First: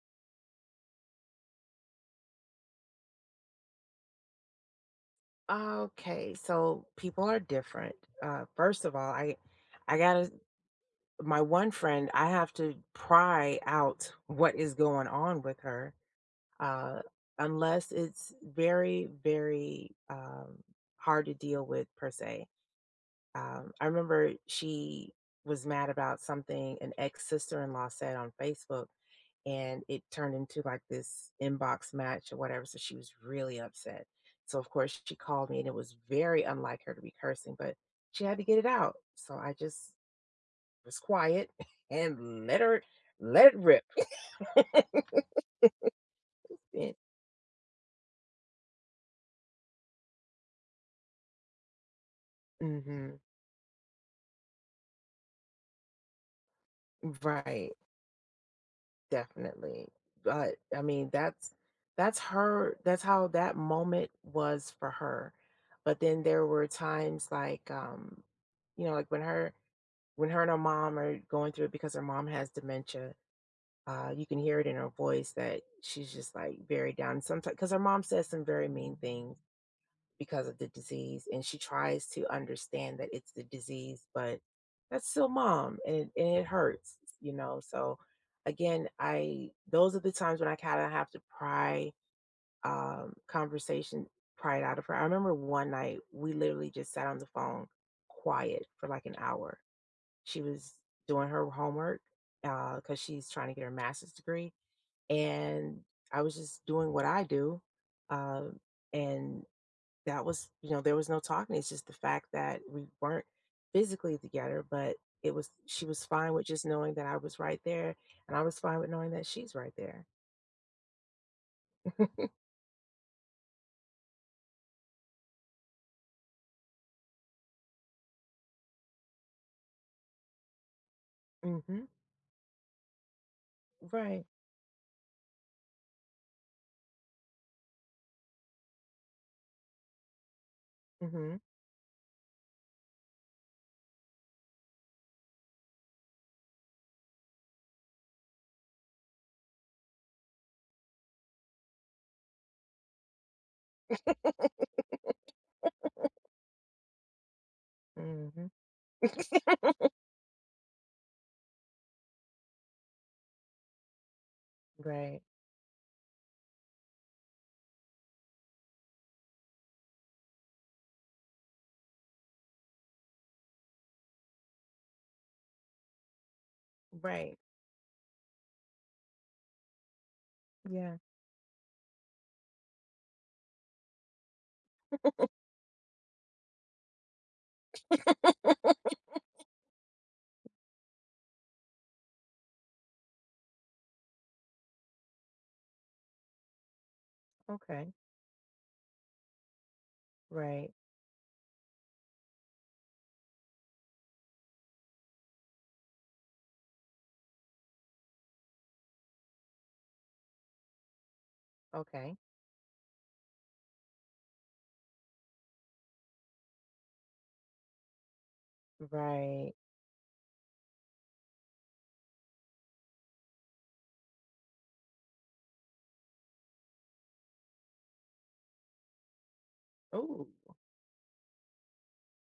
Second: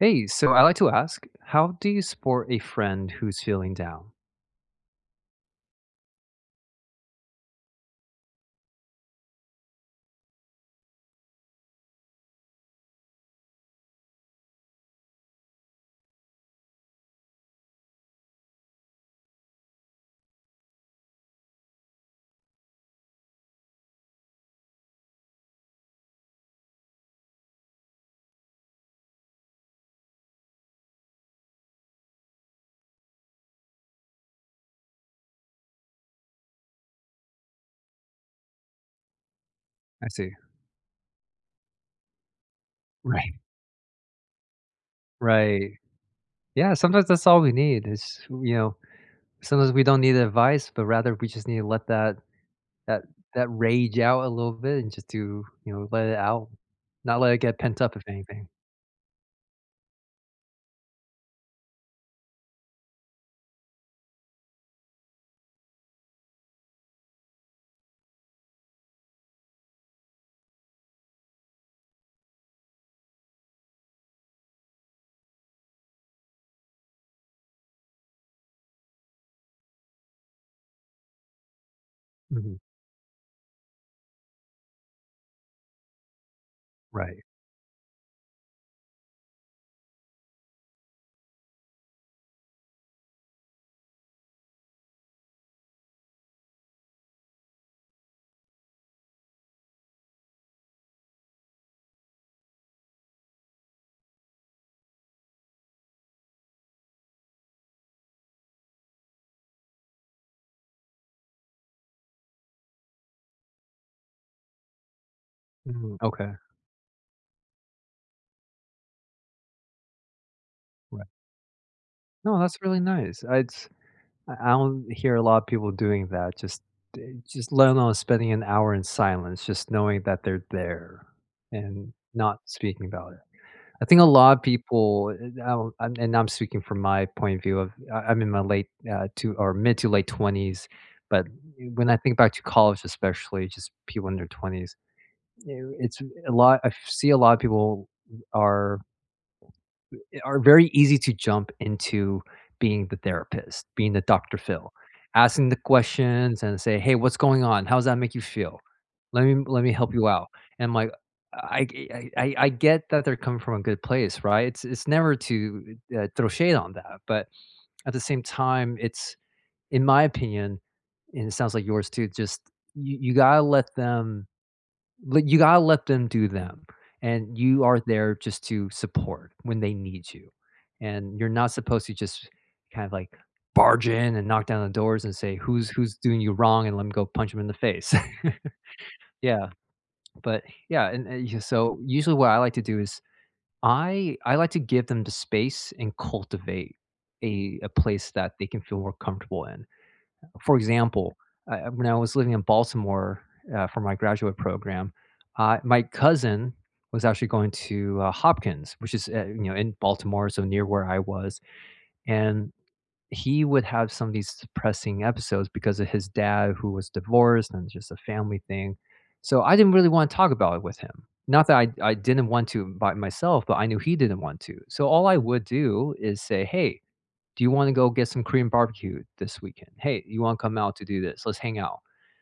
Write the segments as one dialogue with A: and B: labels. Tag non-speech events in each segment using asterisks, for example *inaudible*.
A: Hey, so I like to ask, how do you support a friend who's feeling down?
B: Okay, so people are different. First of all, I gotta my one friend, I have to pry out what is going on with her, uh, unless it's very, very hard to deal with per se. I remember she was mad about something an ex sister-in-law said on Facebook, and it turned into like this inbox match or whatever. So she was really upset. So of course she called me, and it was very unlike her to be cursing, but she had to get it out. So I just
A: I see.
B: was quiet *laughs* and
A: Right.
B: let it rip. *laughs*
A: Right. Yeah, sometimes that's all we need. Sometimes we don't need advice, but rather we just need to let that
B: hmm
A: that rage out a little bit and just do, you know, let it out. Not let it get
B: Right.
A: pent up if anything.
B: Definitely. But I mean, that's her, that's how that moment was for her. But then there were times like you know, when her and her mom are going through it because her mom has dementia. You can hear it in her voice that she's just like very down sometimes because her mom says some very mean things because of the disease, and she tries to
A: Mhm.
B: understand that it's the disease, but that's still mom, and it hurts,
A: Right.
B: you know. So again, I those are the times when I kind of have to pry conversation pry it out of her. I remember one night we literally just sat on the phone quiet for like an hour. She was doing her homework because she's trying to get her master's degree, and I was just doing what I do, um, and that was, you know, there was no talking. It's just the fact that we weren't physically together, but it was she
A: Mhm.
B: was fine
A: Okay.
B: with just knowing that I was right there, and I was fine with knowing that she's right there.
A: Right.
B: *laughs*
A: No, that's really nice. I don't hear a lot of people doing that, just just let alone spending an hour in silence, just knowing that they're there
B: Mm-hmm.
A: and not speaking about it. I think a
B: Right.
A: lot of people, and I don't and I'm speaking from my point of view of I'm in my late, to or mid to late 20s, but
B: Mm-hmm.
A: when I think back to college especially, just people in their 20s, you know, it's a lot I see a lot of people are are very easy to jump into being the therapist, being the Dr. Phil, asking the questions and say, "Hey, what's going on? How does that make you
B: Mm-hmm.
A: feel? Let me help you out." And I'm like, I I get that they're coming from a good place, right? It's never
B: Right,
A: to throw shade on that, but at the same time, it's in my opinion, and it sounds like yours too. Just you gotta let them but you gotta let them do them,
B: right,
A: and you are there just to support when they need you,
B: yeah.
A: and you're not supposed to just kind of, like, barge in and knock down the doors and say, "Who's doing you wrong?" and let 'em go punch them in the face. *laughs* Yeah, but yeah, and yeah, so usually what I like to do is I like to give them the space and cultivate a
B: Okay.
A: place that they can feel more comfortable in. For
B: Right.
A: example, when I was living in Baltimore for my graduate program, my cousin was actually going to Hopkins, which is you know in Baltimore, so near where I was,
B: Okay.
A: and he would have some of these depressing episodes because of his dad who was divorced and just a family thing. So
B: Right.
A: I didn't really want to talk about it with him. Not that I didn't want to by myself, but I knew he didn't want to. So all I would do is say, "Hey, "Do you wanna go get some Korean barbecue this weekend? Hey, you
B: Oh,
A: wanna come out to do this? Let's hang out."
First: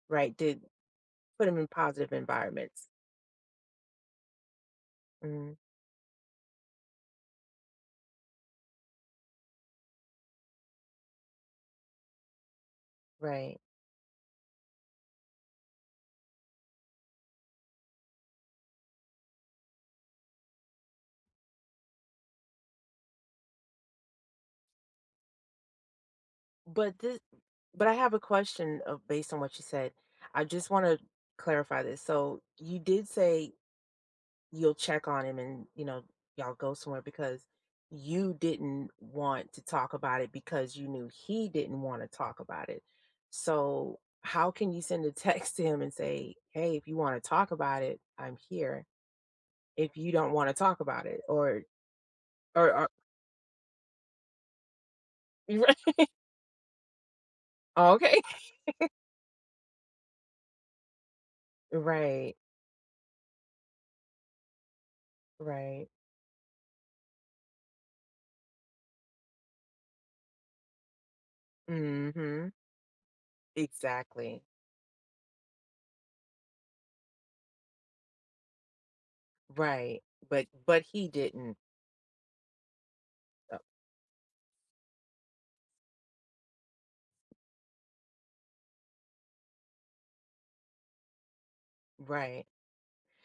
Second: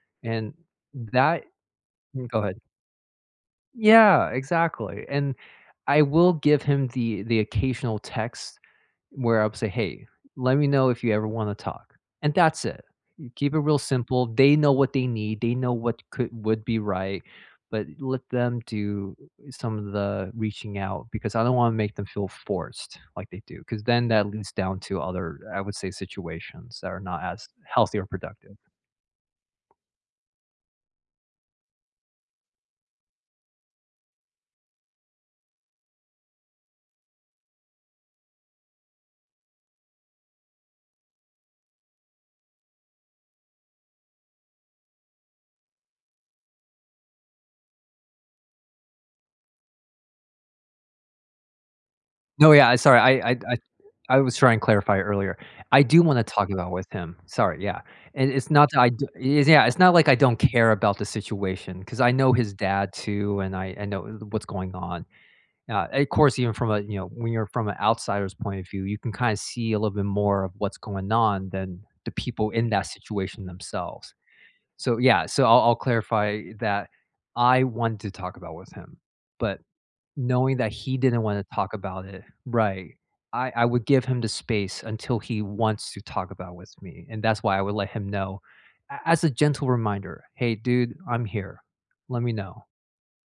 B: right.
A: And
B: Did
A: that
B: put them in positive
A: mm, go ahead.
B: environments.
A: Yeah, exactly, and
B: Mm,
A: I will give him the occasional text where I'll say, "Hey, let me know if you ever wanna talk," and that's it. You keep
B: right.
A: it real simple, they know what they need, they know what could would be right, but let them do some of the reaching out because I don't wanna make them feel forced like they do, because then that leads down to other, I would say, situations that
B: but
A: are
B: this
A: not as
B: but I
A: healthy or
B: have a
A: productive.
B: question. Of based on what you said, I just want to clarify this. So you did say you'll check on him and, you know, y'all go somewhere because you didn't want to talk about it because you knew he didn't want to talk about it. So how can you send a *laughs* text to him and say, "Hey, if you want to talk about it, I'm here, if you don't want to talk about it," or
A: No, yeah,
B: or,
A: I
B: or
A: sorry, I was trying to clarify earlier.
B: *laughs*
A: I
B: Right.
A: do wanna talk about with him. Sorry, yeah.
B: Okay.
A: And it's not that I d it's yeah, it's not like I don't care about the situation because I know
B: Right,
A: his dad too, and I know what's going on.
B: right.
A: Of course, even from a you know, when you're from an outsider's point of view, you can kinda see a little bit more of what's going on than the people
B: Mhm.
A: in that situation themselves.
B: Exactly.
A: So, yeah, so I'll clarify that I wanted to talk about with him, but
B: Right.
A: knowing that
B: But
A: he
B: he
A: didn't wanna
B: didn't
A: talk about it. Right.
B: Uh,
A: I would give him the space until he wants to talk about with me, and that's why I would let him know a as a gentle reminder, "Hey, dude, I'm here. Let me
B: right.
A: know."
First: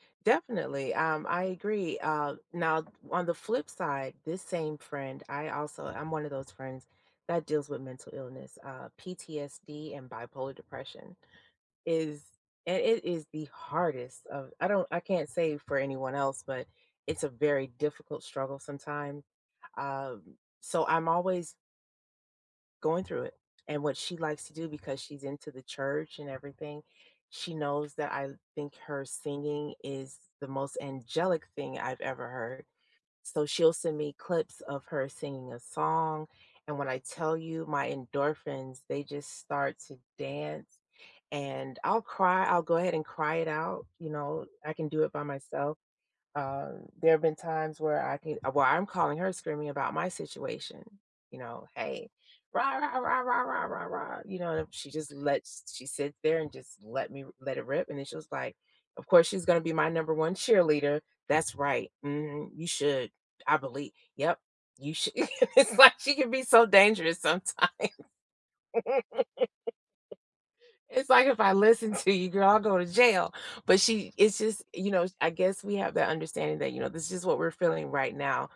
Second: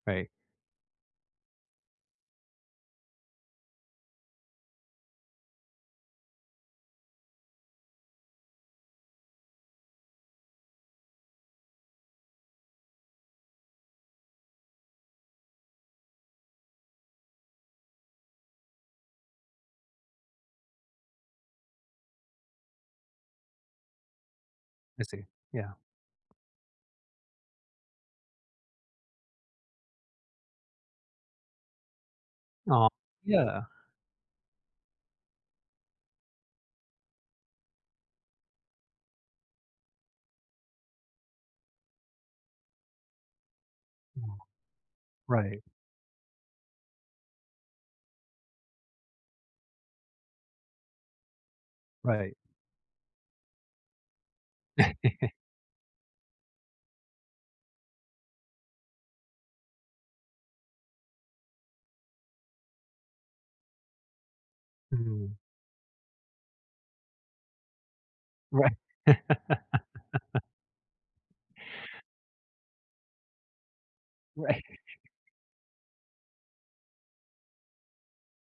A: Right.
B: Definitely. I agree. Now, on the flip side, this same friend, I'm one of those friends that deals with mental illness, PTSD and bipolar depression is, and it is the hardest of, I don't, I can't say for anyone else, but it's a very difficult struggle sometimes. Um, so I'm always going through it. And what she likes to do, because
A: I
B: she's
A: see.
B: into the
A: Yeah.
B: church and everything, she knows that I think her singing is the most angelic thing I've ever heard.
A: Oh,
B: So
A: yeah.
B: she'll send me clips of her singing a song. And when I tell you, my endorphins, they just start to dance, and I'll cry. I'll go ahead and cry it out. You
A: Mm.
B: know, I can do it by
A: Right,
B: myself. Um, there have been times where I'm calling her screaming about my situation. You know, hey,
A: right.
B: rah rah rah rah rah rah rah. You know, and she sits there and just let me let it rip. And then she was like, "Of course, she's gonna be my number one cheerleader. That's right. hmm you should. I believe. Yep, you should." *laughs*
A: Mhm.
B: It's like she can be so dangerous sometimes.
A: Right.
B: *laughs*
A: *laughs*
B: It's like, if I listen to you, girl, I'll go to jail. But she, it's just,
A: Right.
B: you know, I guess we have that understanding that, you know, this is what we're feeling right now.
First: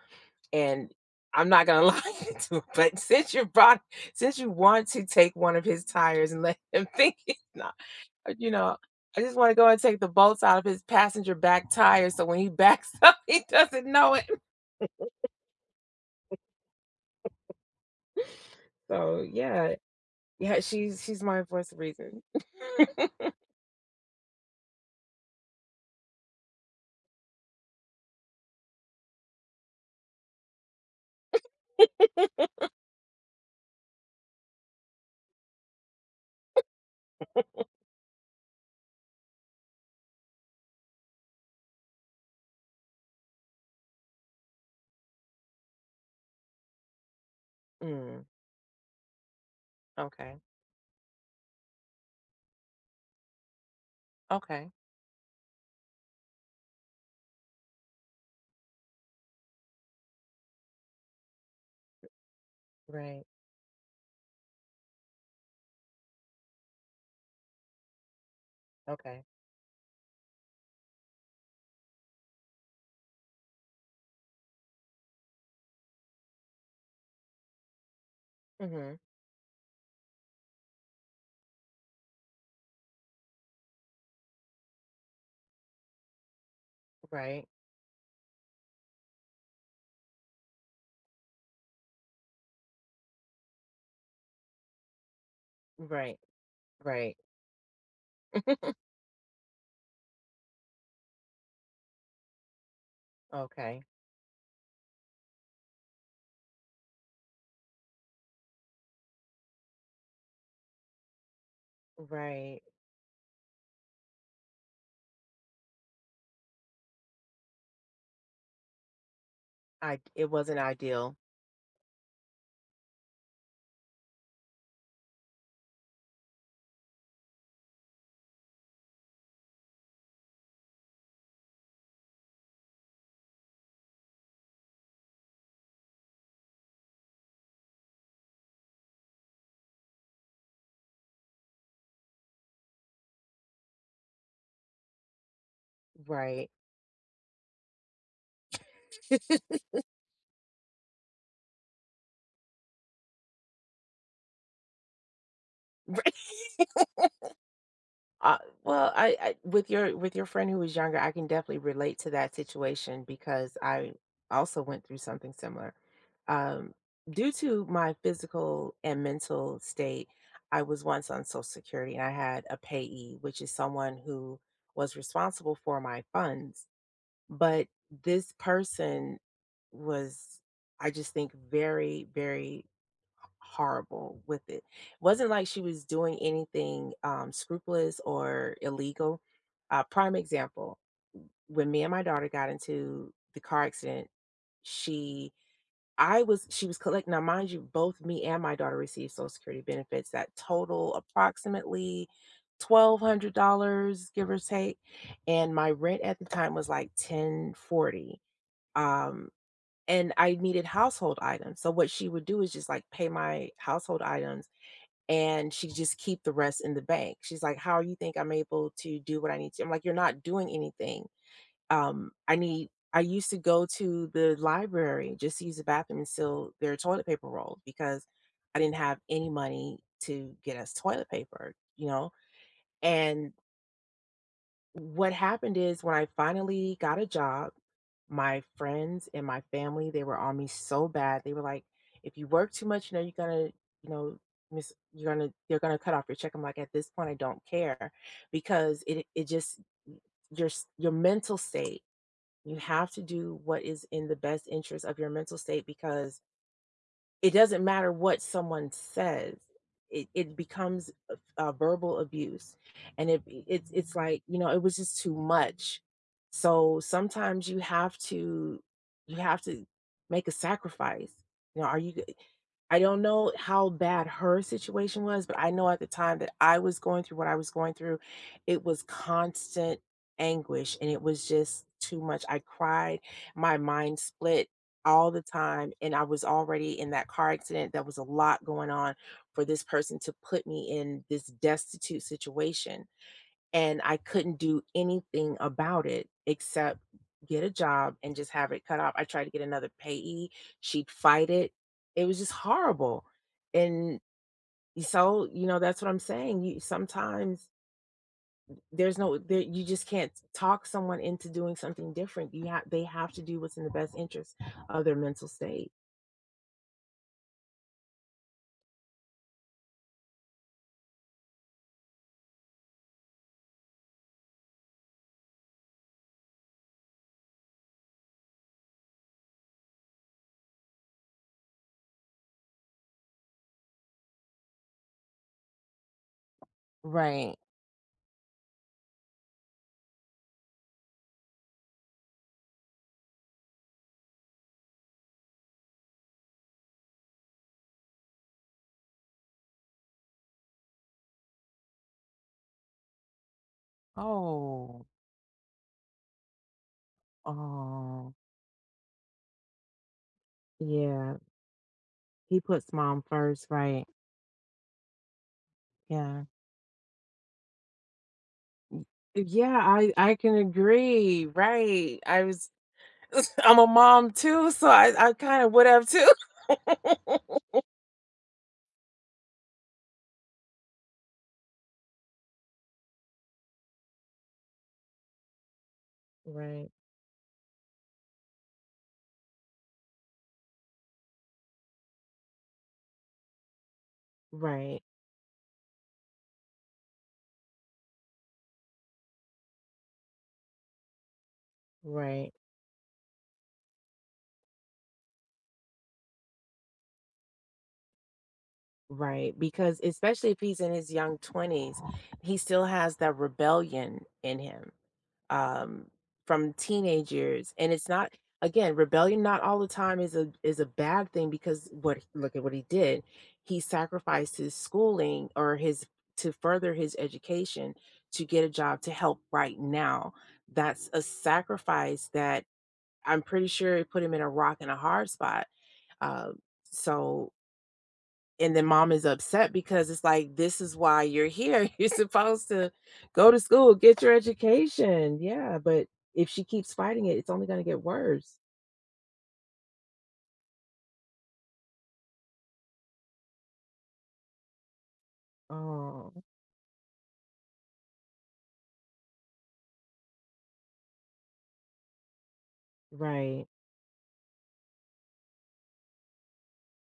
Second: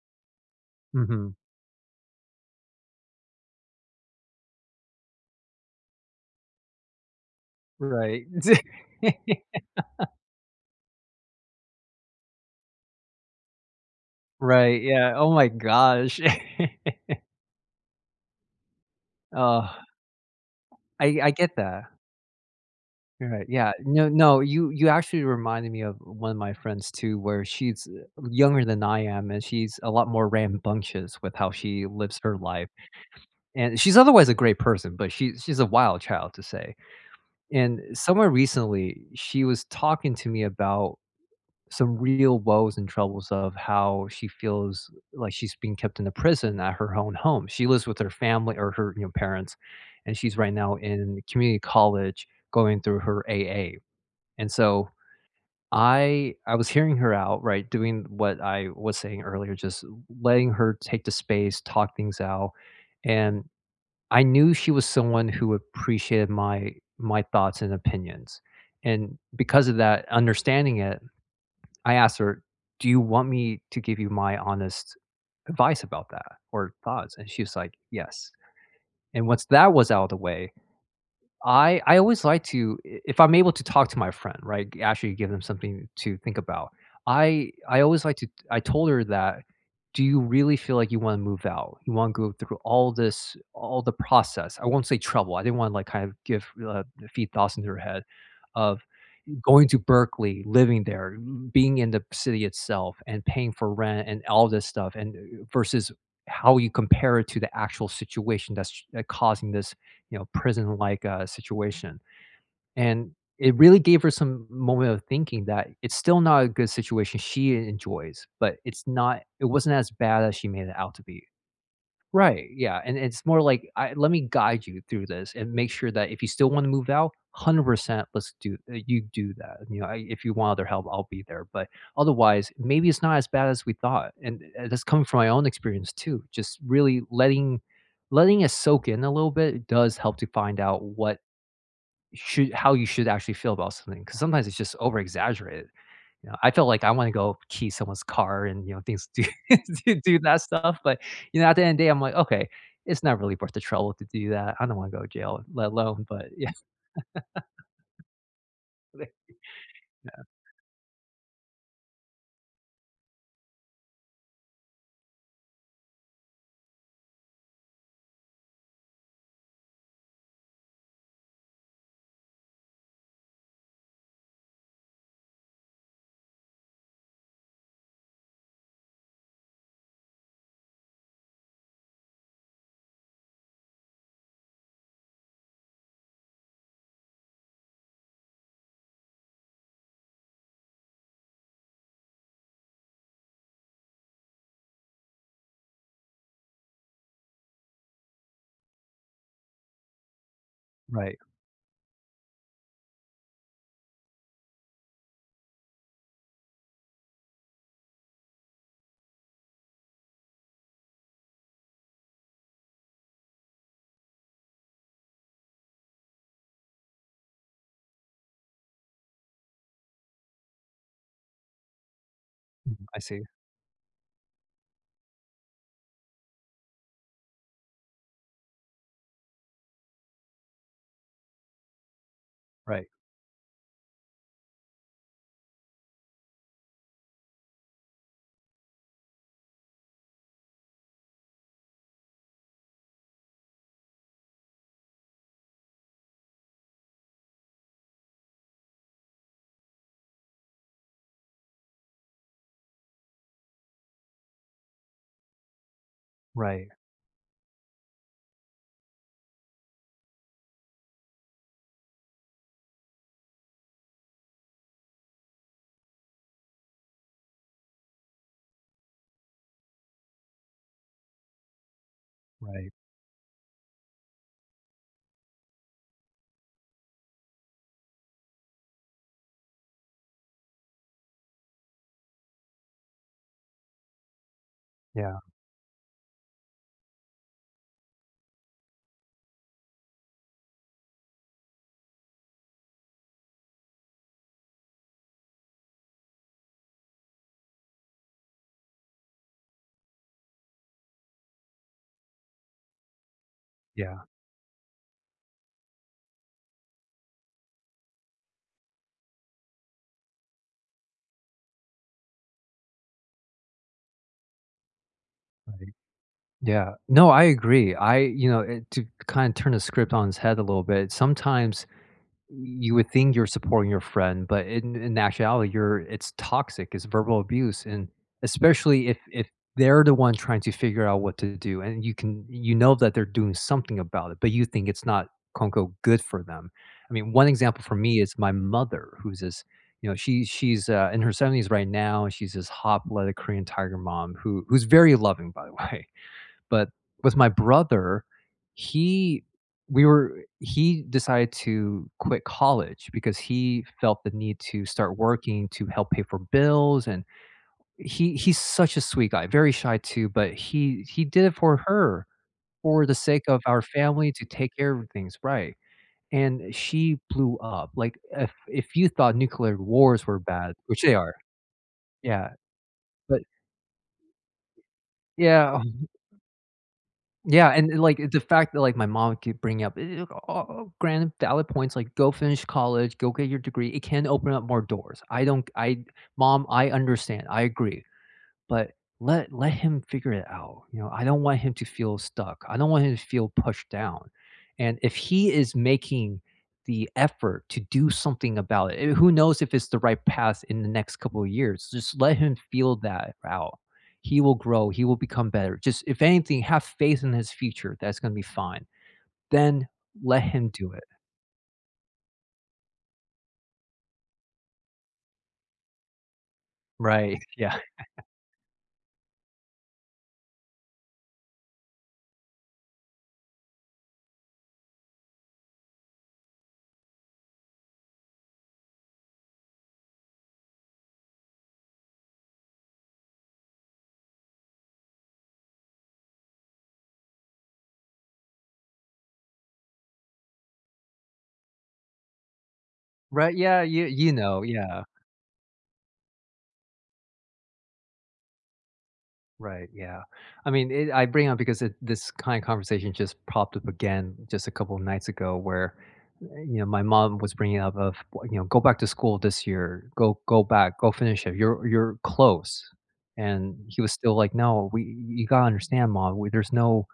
B: And
A: Mhm.
B: I'm not gonna *laughs* lie to you, but since you want to take one of his tires and let him *laughs* think it's not,
A: Right.
B: you know, I just wanna
A: *laughs*
B: go and take the bolts out of his passenger back tire, so when he backs *laughs* up, he doesn't know it.
A: Right, yeah. Oh my gosh. *laughs*
B: So, yeah.
A: Oh,
B: Yeah, she's she's
A: I
B: my
A: get
B: voice of
A: that.
B: reason.
A: Right, yeah. No, no, you actually reminded me of one of my friends too, where she's younger than I am, and she's a lot more rambunctious with how she lives her life. And she's otherwise a great person, but she's a wild child to say. And somewhere recently, she was talking to me about some real woes and troubles of how she feels like she's being kept in a prison at her own home. She lives with her
B: Mm,
A: family or her you know parents, and she's
B: okay.
A: right now in community college going through her AA. And
B: Okay.
A: so I was hearing her out, right, doing what I was saying earlier, just letting her take the space, talk things out,
B: Right.
A: and I knew she was someone who appreciated my thoughts and opinions. And
B: Okay.
A: because of that, understanding it, I asked her, "Do you want me to give you my honest advice about that or thoughts?" And she was like, "Yes."
B: Mhm.
A: And once that was out of the way, I always like to I if I'm able to talk to my friend, right, actually give them something to think about.
B: Right.
A: I always like to I told her that, "Do you really feel like you wanna move out? You wanna go through all the process." I won't say trouble, I didn't wanna, like, kind of
B: Right.
A: give,
B: Right.
A: feed thoughts into her head of going to Berkeley, living there, being in the city itself, and paying for
B: Okay.
A: rent and all this stuff, and versus how you compare it to the actual situation that's causing this, you know, prison-like situation.
B: Right.
A: And it really gave her some moment of thinking that it's still not a good situation she enjoys, but it's not. It wasn't as
B: I
A: bad
B: it
A: as she
B: wasn't
A: made it out to
B: ideal.
A: be. Right, yeah, and it's more like, I let me guide you through this and make sure that if you still wanna move out, 100% let's do you do that, you know, I if you want other help, I'll be there, but otherwise, maybe it's not as bad as we thought, and, that's coming from my own experience too, just really letting it soak in a little bit does help to find out what should how you should actually feel about something because sometimes it's just over exaggerated. You know,
B: Right.
A: I feel like I wanna go key someone's car and, you know, things do *laughs*
B: *laughs*
A: do that stuff, but, you know, at the end of the day, I'm like, "Okay, it's not really worth the trouble to do that. I don't wanna go to jail, let alone" but yeah.
B: Uh, well, I, with your
A: *laughs* yeah.
B: friend who was younger, I can definitely relate to that situation because I also went through something similar. Um, Due to my physical and mental state, I was once on Social Security and I had a payee, which is someone who was responsible for my funds. But this person was, I just think, very, very horrible with it. It wasn't like she was doing anything scrupulous or illegal. Prime example: when me and my daughter got into the car accident, she, she was collecting. Now, mind you, both me and my daughter received Social Security benefits that total
A: Right.
B: approximately $1,200, give or take, and my rent at the time was like 1040. Um, and I needed household items. So what she would do is just like pay my household items, and she just keep the rest in the bank. She's like, "How you think I'm able to do what I need to?" I'm like, "You're not doing anything. I need."
A: Mhm, I
B: I
A: see.
B: used to go to the library just to use the bathroom and steal their toilet paper roll because I didn't have any money to get us toilet paper, you know.
A: Right,
B: And what happened is, when I finally got a job, my friends and my family, they were on me so bad. They were like, if you work too much, you know, you're gonna, you know, miss you're gonna, they're gonna cut off your check. I'm like, at this point I don't care, because it just your your mental state. You have to do what is in the best interest of your mental state, because
A: right,
B: it doesn't matter what someone says. It becomes a verbal abuse, and it's like, you know, it was just too much. So, sometimes you have to, you have to make a sacrifice. You know, are you,
A: right.
B: I don't know how bad her situation was, but I know at the time that I was going through what I was going through, it was constant anguish, and it was just too much. I cried, my mind split all
A: Yeah,
B: the time, and I was already in that car accident. There was a lot going on for this person to put me in this destitute situation, and I couldn't do anything about it except get a job and just have it cut off. I tried to get another payee, she'd fight it. It was just horrible. And
A: yeah,
B: so, you know, that's what I'm saying. You sometimes, there's no there, you just can't talk someone into doing something different. You have They have to do what's in the best interest of their mental state.
A: right. Yeah. No, I agree. I You know, it to kinda turn the script on its head a little bit, sometimes you would think you're supporting your friend, but in actuality, you're it's toxic. It's verbal abuse, and especially if they're the one trying to figure out what to do, and you can you know that they're doing something about it, but you think it's not quote unquote good for them. I mean, one
B: Right.
A: example for me is my mother, who's this you know she's in her seventies right now, and she's this hot blooded Korean tiger mom who who's very loving by the *laughs* way, but with my brother, he we were he decided to quit college because he felt the need to
B: Oh.
A: start working to help pay for bills, and
B: Oh.
A: he's such a sweet guy, very shy too, but he
B: Yeah,
A: did it for her,
B: he puts
A: for the
B: mom
A: sake of
B: first,
A: our
B: right?
A: family to take care of things, right,
B: Yeah.
A: and she blew up, like, if you thought
B: Yeah,
A: nuclear wars
B: I
A: were
B: can
A: bad, which they are,
B: agree, right. I
A: yeah,
B: was
A: but
B: *laughs* I'm a mom too, so I kind of
A: yeah.
B: would have too. *laughs*
A: Yeah, and, like, the fact that, like, my mom keep bringing up, "Eh, all granted valid points, like, go finish college, go get your degree, it can open up more doors." I don't I Mom,
B: Right,
A: I understand, I agree but let him figure it out. You know, I don't want him to feel stuck. I don't want him to feel pushed down. And
B: right,
A: if he is making the effort to do something about it, eh, who knows if it's the right path in the next couple of years. Just let
B: right,
A: him feel that out. He will grow, he will become better. Just if anything, have faith in his future. That's gonna be fine.
B: right.
A: Then
B: Because
A: let
B: especially if
A: him
B: he's
A: do
B: in
A: it.
B: his young 20s, he still has that rebellion in him, um, from teenage
A: Right. *laughs*
B: years.
A: Yeah.
B: And it's not, again, rebellion not all the time is a bad thing, because what, look at what he did. He sacrificed his schooling or his to further his education to get a job to help right now. That's a sacrifice that, I'm pretty sure, it put him in a rock and a hard spot. Uh, so, and then mom is upset because it's like, "This is why you're here. *laughs* You're supposed to go
A: Right.
B: to
A: Yeah.
B: school,
A: You
B: get
A: you
B: your
A: know. Yeah.
B: education." Yeah, but if she keeps fighting it, it's only gonna get worse.
A: Right, yeah. I mean, it I bring up because it this kind of conversation just popped up again just a couple of nights ago where,
B: Oh,
A: eh, you know, my mom was bringing up of, w you know, "Go back to school this year. Go back. Go finish it. You're close."
B: right.
A: And he was still like, "No, we you gotta understand, mom. We there's no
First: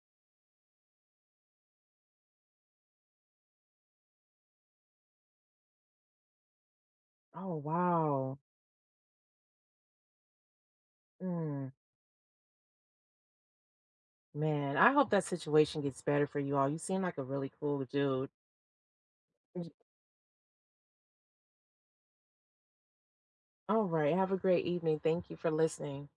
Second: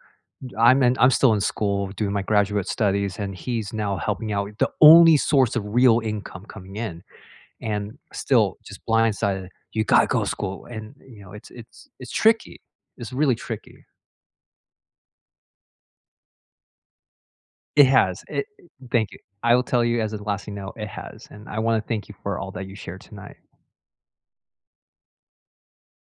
A: I'm in I'm still in school doing my graduate studies, and he's now helping out." The only source of real income coming in
B: Oh,
A: and
B: wow.
A: still just blindsided, "You gotta go to school," and, you know,
B: Mm,
A: it's tricky. It's really tricky.
B: man, I hope that situation gets better for you all. You seem like a really cool
A: It has.
B: dude.
A: Thank you. I will tell you as a lasting note, it has, and I wanna thank you for all that you shared tonight.
B: All right. Have a great evening. Thank you for listening.